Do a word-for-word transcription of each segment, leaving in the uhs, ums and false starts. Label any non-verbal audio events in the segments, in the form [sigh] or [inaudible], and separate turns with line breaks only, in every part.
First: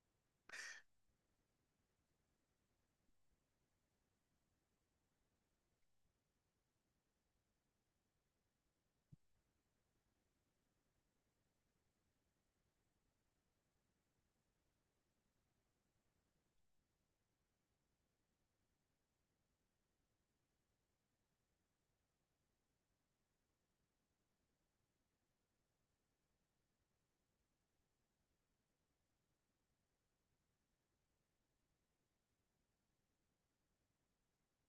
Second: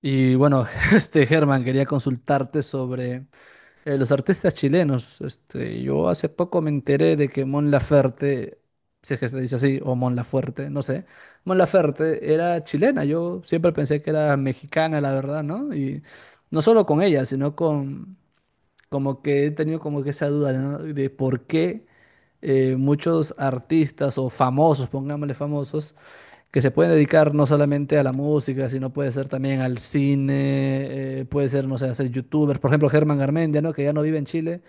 Y bueno, [laughs] este Germán, quería consultarte sobre eh, los artistas chilenos. Este, yo hace poco me enteré de que Mon Laferte, si es que se dice así, o Mon Lafuerte, no sé, Mon Laferte era chilena. Yo siempre pensé que era mexicana, la verdad, ¿no? Y no solo con ella, sino con como que he tenido como que esa duda, ¿no? De por qué eh, muchos artistas o famosos, pongámosle famosos, que se pueden dedicar no solamente a la música, sino puede ser también al cine, eh, puede ser, no sé, hacer youtubers. Por ejemplo, Germán Garmendia, ¿no? Que ya no vive en Chile.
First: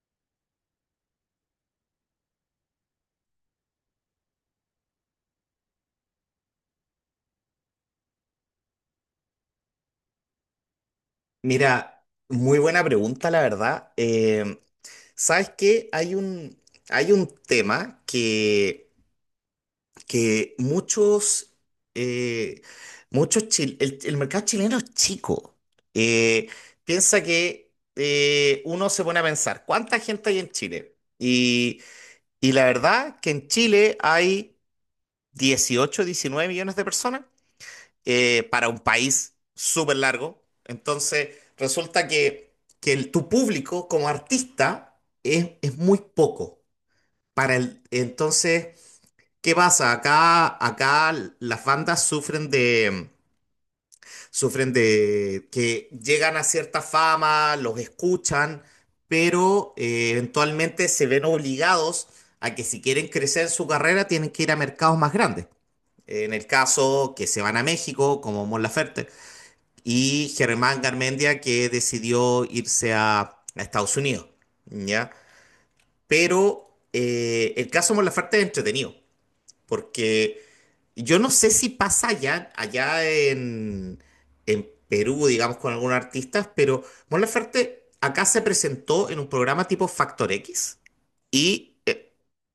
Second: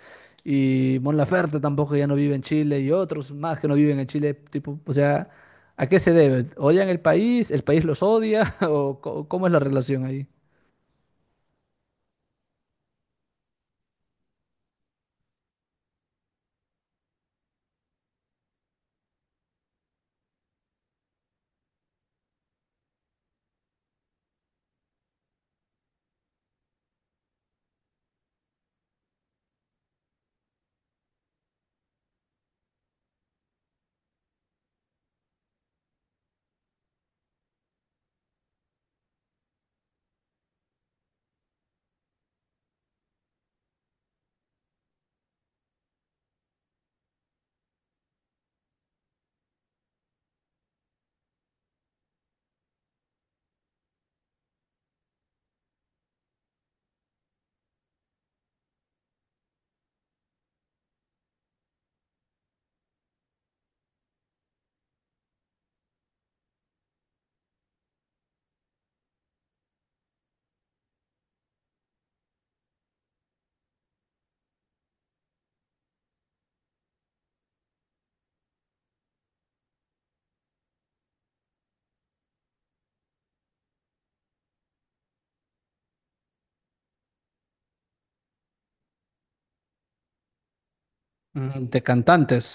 Y Mon Laferte tampoco ya no vive en Chile. Y otros más que no viven en Chile. Tipo, o sea, ¿a qué se debe? ¿Odian el país? ¿El país los odia? [laughs] ¿O co- cómo es la relación ahí?
Mira, muy buena pregunta, la verdad. Eh, ¿sabes qué? Hay un, hay un tema que, que muchos, eh, muchos chil- el, el mercado chileno es chico. Eh, piensa que eh, uno se pone a pensar, ¿cuánta gente hay en Chile? Y, y la verdad que en Chile hay dieciocho diecinueve millones de personas eh, para un país súper largo. Entonces, resulta que, que el- tu público como artista es, es muy poco. Para el, entonces, ¿qué pasa? Acá, acá las bandas sufren de, sufren de que llegan a cierta fama, los escuchan, pero eh, eventualmente se ven obligados a que si quieren crecer en su carrera tienen que ir a mercados más grandes. En el caso que se van a México, como Mon Laferte, y Germán Garmendia que decidió irse a, a Estados Unidos, ¿ya? Pero eh, el caso Molafarte es entretenido, porque yo no sé si pasa allá, allá en, en Perú, digamos, con algunos artistas, pero Mon Laferte acá se presentó en un programa tipo Factor X
Mm,
y,
de
eh,
cantantes.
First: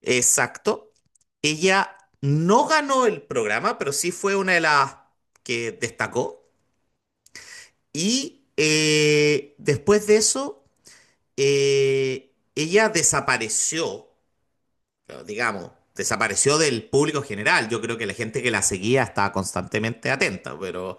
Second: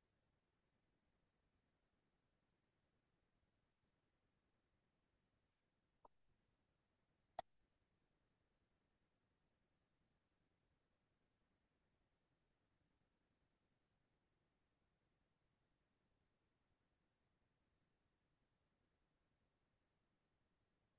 exacto, ella no ganó el programa, pero sí fue una de las que destacó. Y eh, después de eso, eh, ella desapareció, claro, digamos, desapareció del público general. Yo creo que la gente que la seguía estaba constantemente atenta, pero.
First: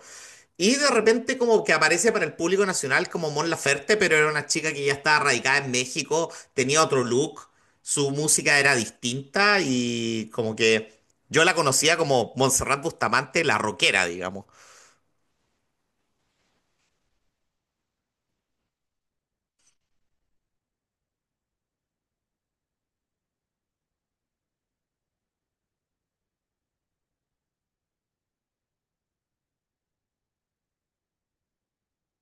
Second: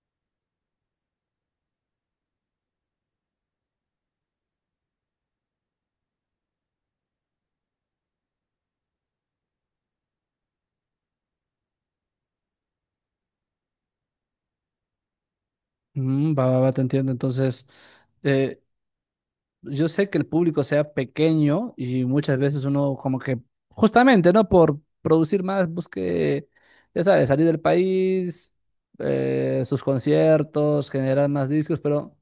Y de repente como que aparece para el público nacional como Mon Laferte, pero era una chica que ya estaba radicada en México, tenía otro look, su música era distinta y como que yo la conocía como Montserrat Bustamante, la rockera, digamos.
Mm, va, va, va, te entiendo. Entonces, yo sé que el público sea pequeño y muchas veces uno como que, justamente, ¿no? Por producir más, busque, ya sabes, salir del país, eh, sus conciertos, generar más discos, pero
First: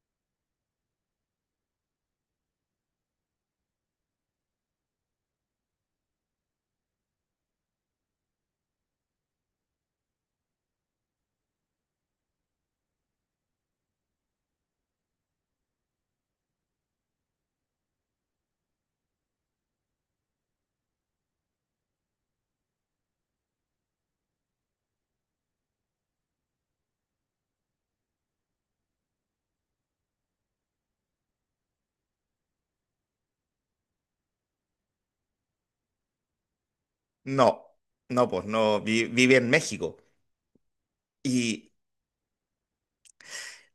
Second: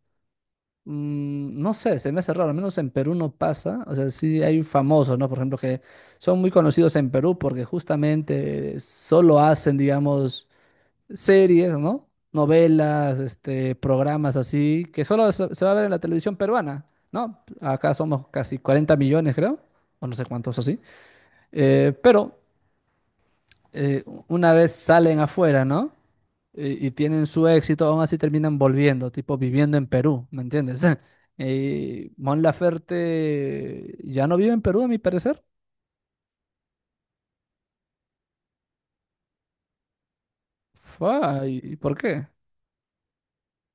mm, no sé, se me hace raro, al menos en Perú no pasa, o sea, sí hay famosos, ¿no? Por ejemplo, que son muy conocidos en Perú porque justamente solo hacen, digamos, series, ¿no? Novelas, este, programas así, que solo se se va a ver en la televisión peruana, ¿no? Acá somos casi cuarenta millones, creo, o no sé cuántos así. Eh, pero eh, una vez salen afuera, ¿no? Y, y tienen su éxito, aún así terminan volviendo, tipo viviendo en Perú, ¿me entiendes? [laughs] Y Mon Laferte ya no vive en Perú, a mi parecer.
No, no, pues no, vi- vive en México.
Fua, ¿y
Y
y por qué?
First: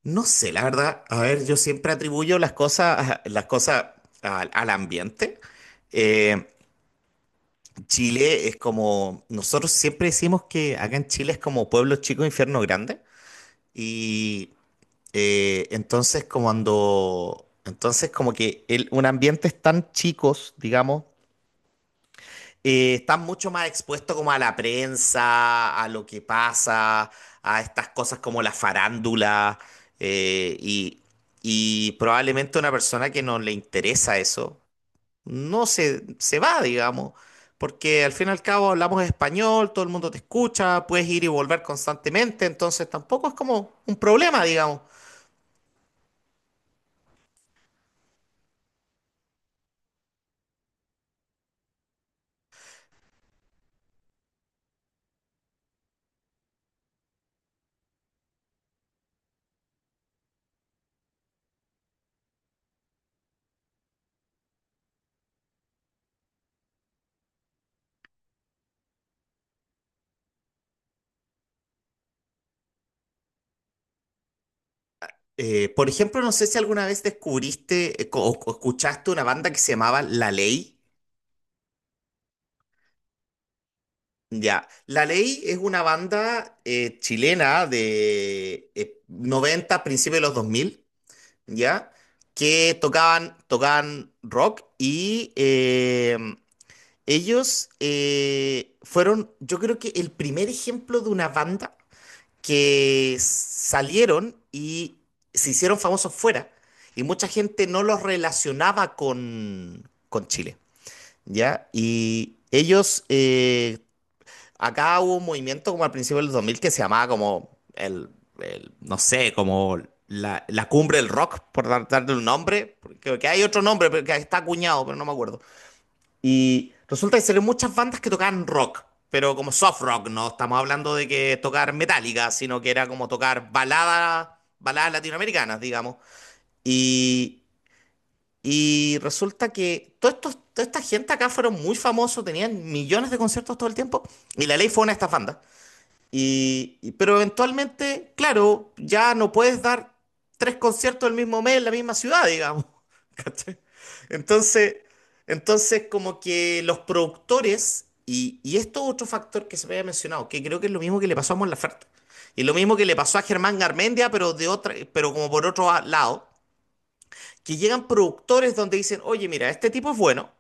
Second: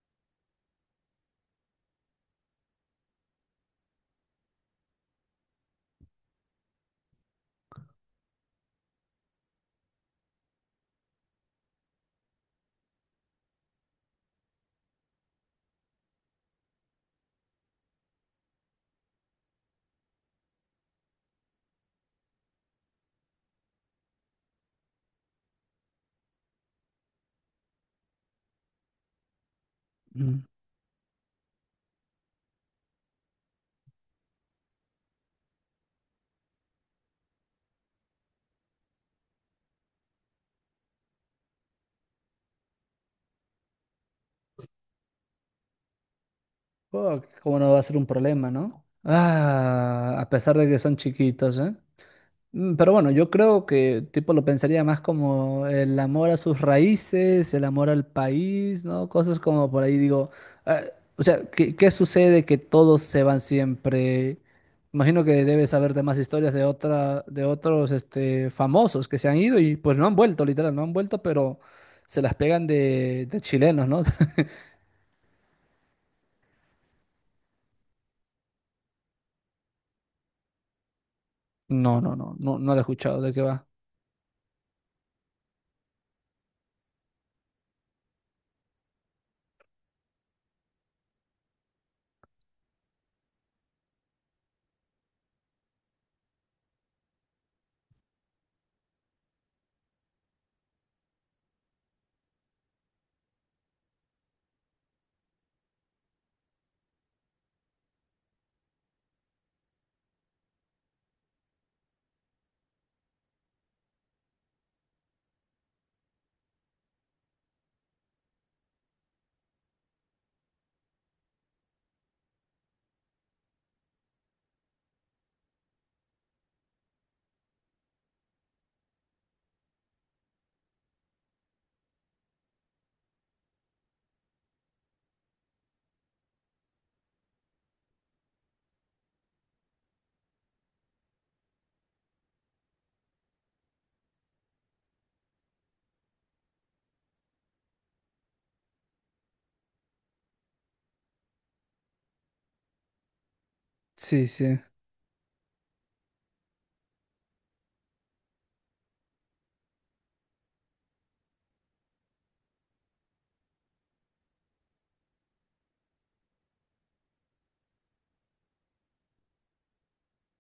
no sé, la verdad, a ver, yo siempre atribuyo las cosas, [laughs] las cosas al, al ambiente. Eh, Chile es como, nosotros siempre decimos que acá en Chile es como pueblo chico, infierno grande. Y eh, entonces como cuando, entonces como que el- un ambiente es tan chicos, digamos, eh, están mucho más expuestos como a la prensa, a lo que pasa, a estas cosas como la farándula,
Mm.
eh, y, y probablemente una persona que no le interesa eso, no se, se va, digamos, porque al fin y al cabo hablamos español, todo el mundo te escucha, puedes ir y volver constantemente, entonces tampoco es como un problema, digamos.
Oh, cómo no va a ser un problema, ¿no? Ah, a pesar de que son chiquitos, ¿eh? Mm, pero bueno, yo creo que tipo lo pensaría más como el amor a sus raíces, el amor al país, ¿no? Cosas como por ahí digo, ah, o sea, ¿qué, qué sucede que todos se van siempre? Imagino que debes saber de más historias de otra, de otros este, famosos que se han ido y pues no han vuelto, literal, no han vuelto, pero se las pegan de, de chilenos, ¿no? [laughs]
Eh, por ejemplo, no sé si alguna vez descubriste eh, co- o o escuchaste una banda que se llamaba La Ley.
No, no, no, no, no lo he escuchado, ¿de qué va?
Ya, La Ley es una banda eh, chilena de eh, noventa, principios de los dos mil, ¿ya? Que tocaban, tocaban rock y eh, ellos eh, fueron, yo creo que el primer ejemplo de una banda que salieron y se hicieron famosos fuera y mucha gente no los relacionaba con, con Chile, ¿ya? Y ellos eh, Acá hubo un movimiento como al principio del dos mil que se llamaba como el, el- no sé, como la, la cumbre del rock, por dar- darle un nombre, porque que hay otro nombre pero que está acuñado, pero no me acuerdo. Y resulta que salieron muchas bandas que tocaban rock, pero como soft rock, no estamos hablando de que tocar metálica, sino que era como tocar baladas, baladas latinoamericanas, digamos. Y, y resulta que todo estos toda esta gente acá fueron muy famosos, tenían millones de conciertos todo el tiempo, y La Ley fue una de estas bandas. Y, y- pero eventualmente, claro, ya no puedes dar tres conciertos el mismo mes en la misma ciudad, digamos. [laughs] ¿Cachai?
Sí, sí.
Entonces, entonces como que los productores, y, y esto es otro factor que se me había mencionado, que creo que es lo mismo que le pasó a Mon Laferte, y lo mismo que le pasó a Germán Garmendia, pero de otra, pero como por otro lado, que llegan productores donde dicen, oye, mira, este tipo es bueno,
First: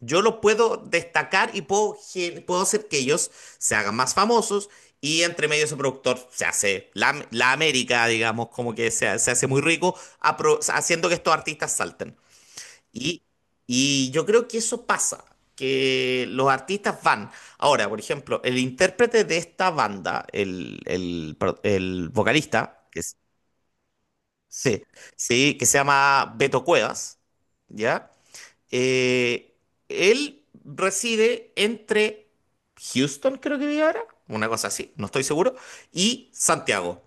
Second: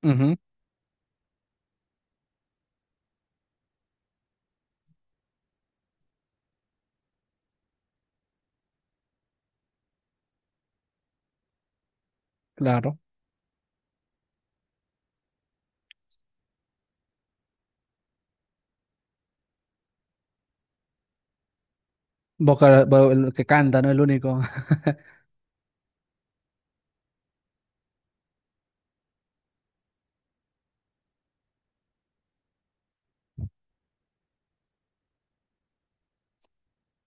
yo
Ujú,
los puedo destacar y puedo, gen- puedo hacer que ellos se hagan más famosos y entre medio ese productor se hace la, la América, digamos, como que se, se hace muy rico apro- haciendo que estos artistas salten.
claro.
Y, y yo creo que eso pasa, que los artistas van. Ahora, por ejemplo, el intérprete de esta banda, el, el pro- el
Boca,
vocalista, que
bo-
es-
el que canta, ¿no? El único. [laughs]
sí, sí, que se llama Beto Cuevas, ¿ya? Eh, él reside entre Houston, creo que vive ahora, una cosa así, no estoy seguro, y Santiago.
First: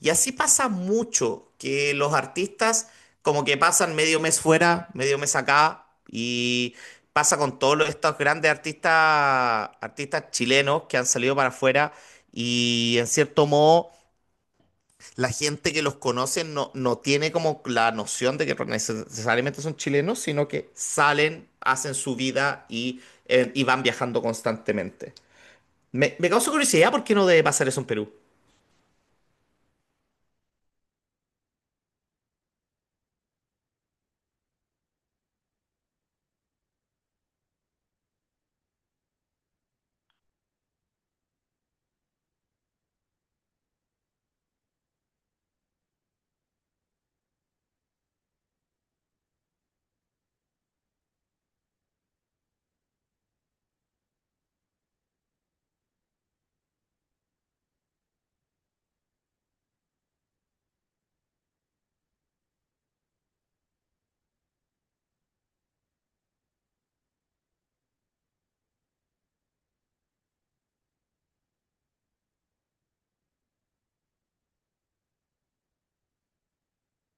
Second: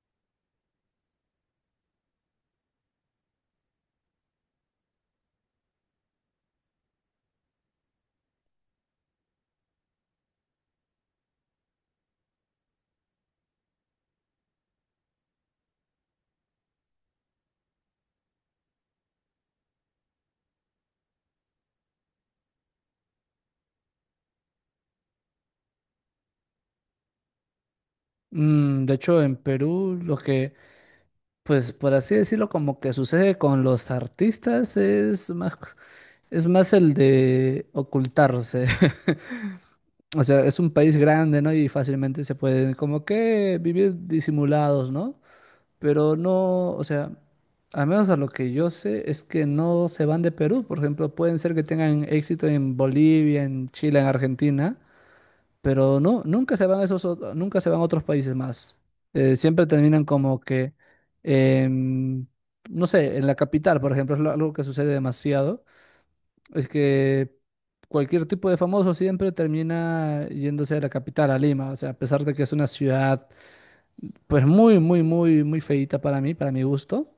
Y así pasa mucho que los artistas como que pasan medio mes fuera, medio mes acá, y pasa con todos los- estos grandes artistas, artistas chilenos que han salido para afuera y en cierto modo la gente que los conoce no, no tiene como la noción de que neces- necesariamente son chilenos, sino que salen, hacen su vida y, eh, y van viajando constantemente. Me, me causa curiosidad por qué no debe pasar eso en Perú.
Mm, de hecho, en Perú lo que, pues por así decirlo, como que sucede con los artistas es más, es más el de ocultarse. [laughs] O sea, es un país grande, ¿no? Y fácilmente se pueden como que vivir disimulados, ¿no? Pero no, o sea, al menos a lo que yo sé es que no se van de Perú. Por ejemplo, pueden ser que tengan éxito en Bolivia, en Chile, en Argentina. Pero no, nunca se van a esos, ot- nunca se van a otros países más. Eh, siempre terminan como que, em, no sé, en la capital, por ejemplo, es lo- algo que sucede demasiado, es que cualquier tipo de famoso siempre termina yéndose a la capital, a Lima, o sea, a pesar de que es una ciudad, pues muy, muy, muy, muy feíta para mí, para mi gusto,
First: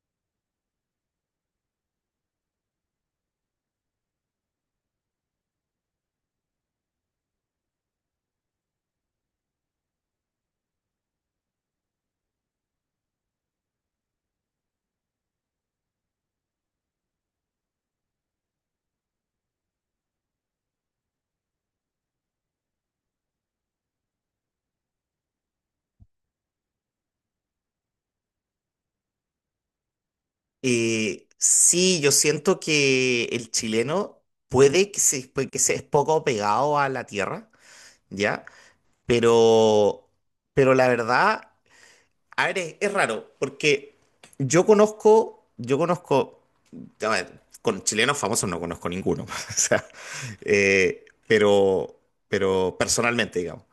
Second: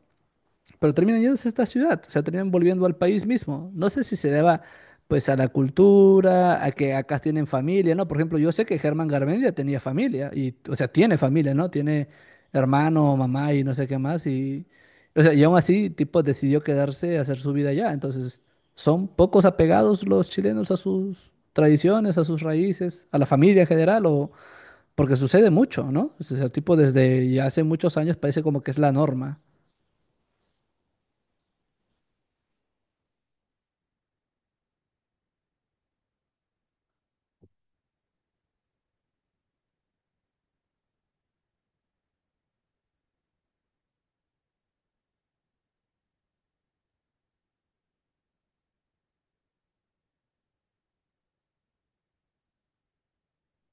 pero terminan yéndose a esta ciudad, o sea, terminan volviendo al país mismo. No sé si se deba, pues, a la cultura, a que acá tienen familia, ¿no? Por ejemplo, yo sé que Germán Garmendia tenía familia, y, o sea, tiene familia, ¿no? Tiene hermano, mamá y no sé qué más, y, o sea, y aún así, tipo, decidió quedarse a hacer su vida allá. Entonces, son pocos apegados los chilenos a sus tradiciones, a sus raíces, a la familia en general, o porque sucede mucho, ¿no? O sea, tipo, desde ya hace muchos años parece como que es la norma.
Eh, sí, yo siento que el chileno puede que se, puede que se es poco pegado a la tierra, ¿ya? Pero, pero la verdad, a ver, es, es raro, porque yo conozco, yo conozco a ver, con chilenos famosos no conozco ninguno, [laughs] o sea, eh, pero, pero personalmente, digamos.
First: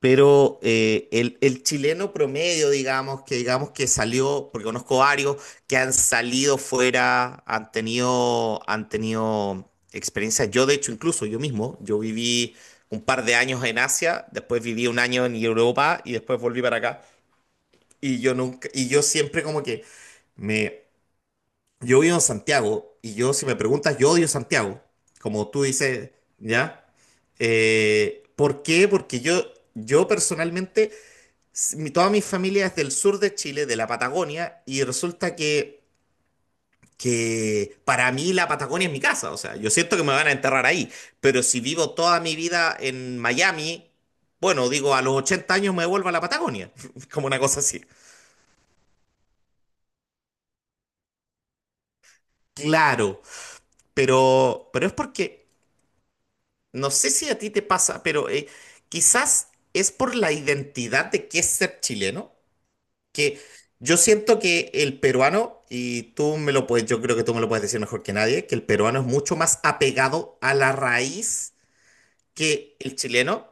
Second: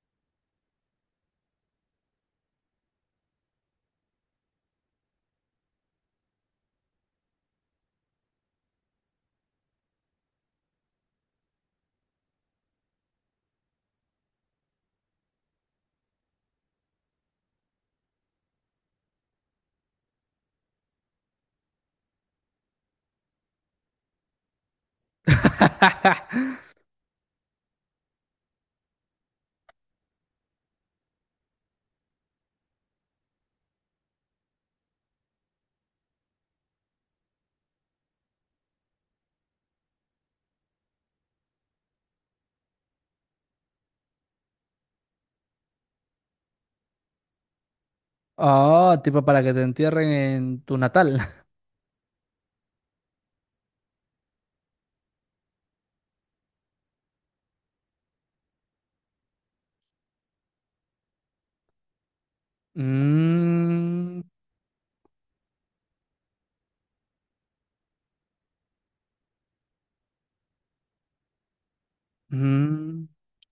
Pero eh, el, el chileno promedio, digamos, que digamos que salió, porque conozco varios que han salido fuera, han tenido, han tenido experiencias. Yo, de hecho, incluso yo mismo, yo viví un par de años en Asia, después viví un año en Europa y después volví para acá. Y yo nunca, y yo siempre como que me, yo vivo en Santiago y yo, si me preguntas, yo odio Santiago, como tú dices,
[laughs]
¿ya? Eh, ¿por qué? Porque yo, yo, personalmente, s- mi- toda mi familia es del sur de Chile, de la Patagonia, y resulta que, que para mí la Patagonia es mi casa, o sea, yo siento que me van a enterrar ahí, pero si vivo toda mi vida en Miami, bueno, digo, a los ochenta años me vuelvo a la Patagonia, [laughs] como una cosa así.
Ah, tipo para que te entierren en tu natal. [laughs]
Claro, pero, pero es porque. No sé si a ti te pasa, pero eh, quizás es por la identidad de qué es ser chileno, que yo
Mm,
siento que el peruano, y tú me lo puedes, yo creo que tú me lo puedes decir mejor que nadie, que el peruano es mucho más apegado a la raíz que el
mm.
chileno.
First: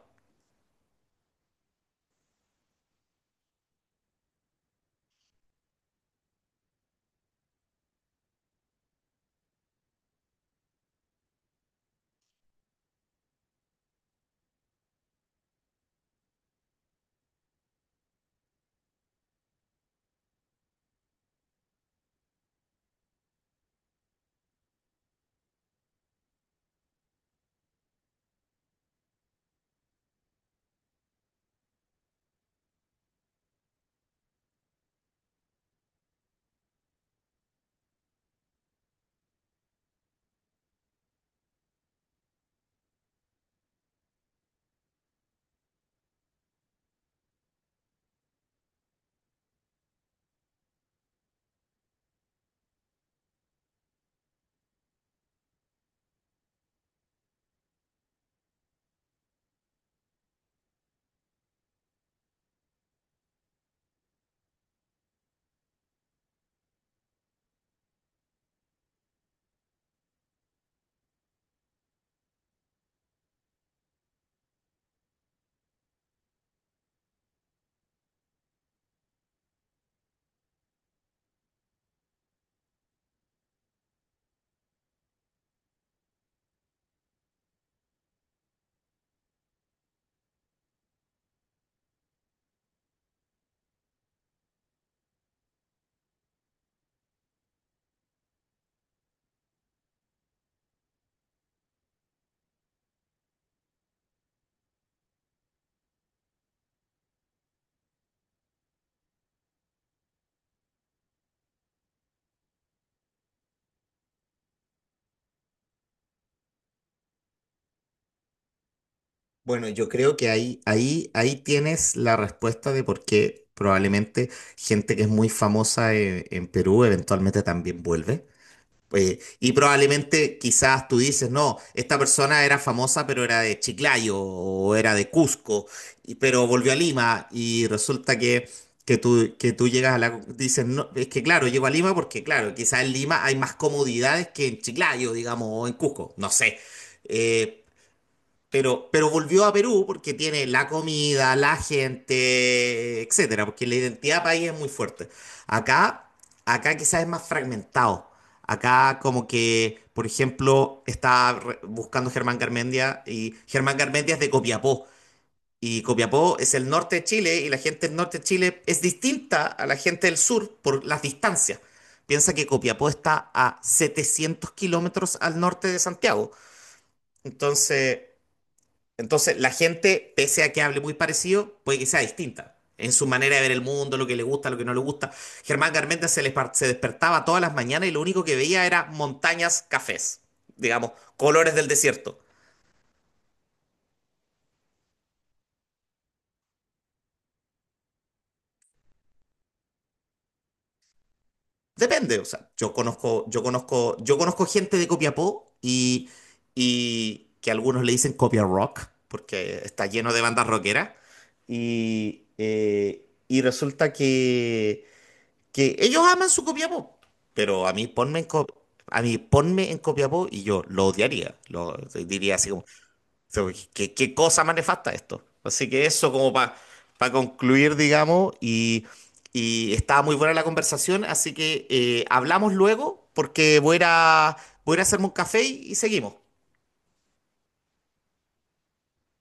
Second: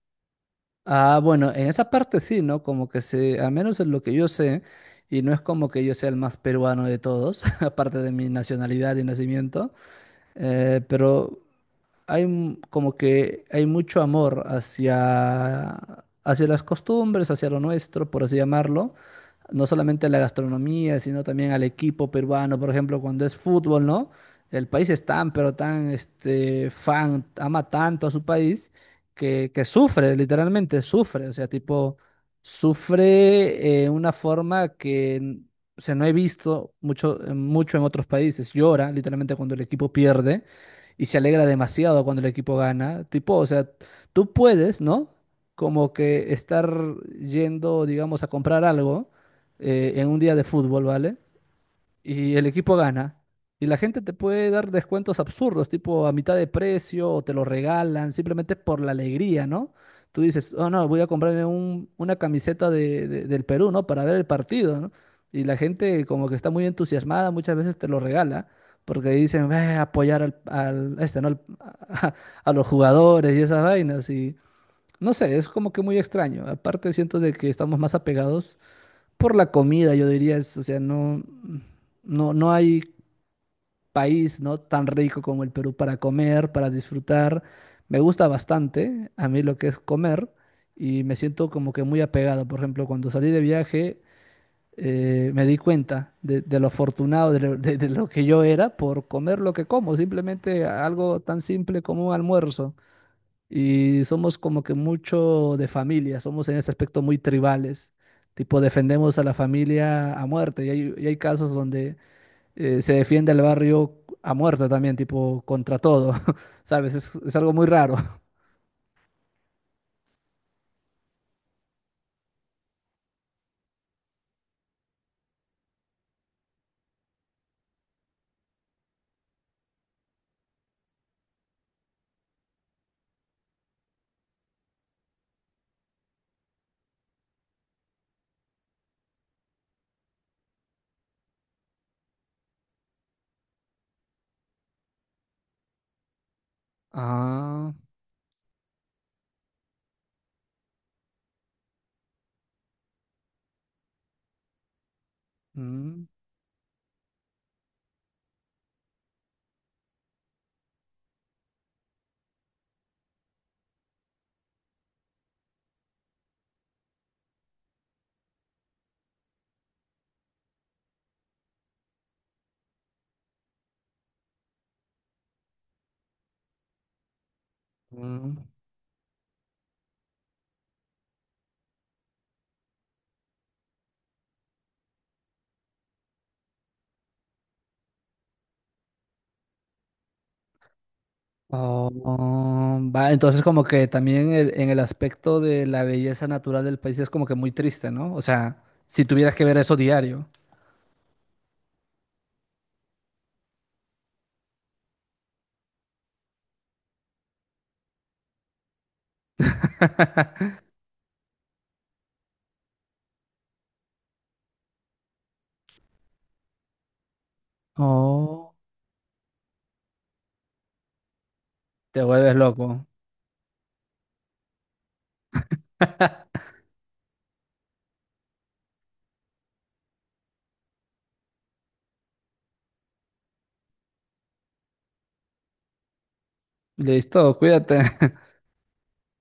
Ah, bueno, en esa parte sí, ¿no? Como que se, al menos en lo que yo sé, y no es como que yo sea el más peruano de todos, [laughs] aparte de mi nacionalidad y nacimiento, eh, pero hay m- como que hay mucho amor hacia, hacia las costumbres, hacia lo nuestro, por así llamarlo. No solamente a la gastronomía, sino también al equipo peruano, por ejemplo, cuando es fútbol, ¿no? El país es tan, pero tan, este, fan, ama tanto a su país que, que sufre, literalmente sufre, o sea, tipo, sufre eh, una forma que, n- o sea, no he visto mucho, mucho en otros países. Llora, literalmente, cuando el equipo pierde y se alegra demasiado cuando el equipo gana. Tipo, o sea, tú puedes, ¿no? Como que estar yendo, digamos, a comprar algo eh, en un día de fútbol, ¿vale? Y el equipo gana. Y la gente te puede dar descuentos absurdos, tipo a mitad de precio, o te lo regalan, simplemente por la alegría, ¿no? Tú dices, oh no, voy a comprarme un- una camiseta de- de- del Perú, ¿no? Para ver el partido, ¿no? Y la gente como que está muy entusiasmada, muchas veces te lo regala, porque dicen, ve a apoyar al, al- a este, ¿no? al- [laughs] a, a los jugadores y esas vainas. Y no sé, es como que muy extraño. Aparte siento de que estamos más apegados por la comida, yo diría, es, o sea, no, no, no hay país, ¿no? Tan rico como el Perú para comer, para disfrutar. Me gusta bastante a mí lo que es comer y me siento como que muy apegado. Por ejemplo, cuando salí de viaje, eh, me di cuenta de, de lo afortunado de lo, de de lo que yo era por comer lo que como, simplemente algo tan simple como un almuerzo. Y somos como que mucho de familia, somos en ese aspecto muy tribales, tipo defendemos a la familia a muerte y hay, y hay casos donde eh, se defiende al barrio a muerte también, tipo contra todo, [laughs] ¿sabes? Es, es algo muy raro.
Bueno, yo creo que ahí, ahí, ahí tienes la respuesta de por qué probablemente gente que es muy famosa eh, en Perú eventualmente también vuelve. Eh, y probablemente quizás tú dices, no, esta persona era famosa, pero era de Chiclayo o era de Cusco, y- pero volvió a Lima y resulta que, que tú, que tú llegas a la. Dices, no, es que claro, llego a Lima porque claro, quizás en Lima hay más comodidades que en Chiclayo, digamos, o en Cusco, no sé. Eh,
Ah,
pero, pero volvió a Perú porque tiene la comida, la gente, etcétera, porque la identidad país es muy fuerte.
mm,
Acá, Acá quizás es más fragmentado. Acá como que, por ejemplo, está re- buscando Germán Garmendia y Germán Garmendia es de Copiapó. Y Copiapó es el norte de Chile y la gente del norte de Chile es distinta a la gente del sur por las distancias. Piensa que Copiapó está a setecientos kilómetros al norte de Santiago. Entonces.
mm.
Entonces, la gente, pese a que hable muy parecido, puede que sea distinta en su manera de ver el mundo, lo que le gusta, lo que no le gusta. Germán Garmendia se, les par- se despertaba todas las mañanas y lo único que veía era montañas cafés, digamos, colores del
Oh,
desierto.
oh, va, entonces como que también el- en el aspecto de la belleza natural del país es como que muy triste, ¿no? O sea, si tuvieras que ver eso diario,
Depende, o sea, yo conozco, yo conozco, yo conozco gente de Copiapó y, y que algunos le dicen Copia Rock, porque está lleno de bandas rockeras. Y, eh, y resulta que que ellos aman su Copiapó, pero a mí ponme en Co-
oh,
a mí ponme en Copiapó y yo lo odiaría, lo
te vuelves
diría así como,
loco.
"So, ¿qué, ¿qué cosa más nefasta esto? Así que eso como para concluir, digamos, y, y estaba muy buena la conversación, así que eh, hablamos luego porque voy a, ir a- voy a ir a hacerme un café y y seguimos.
Listo, cuídate. [laughs]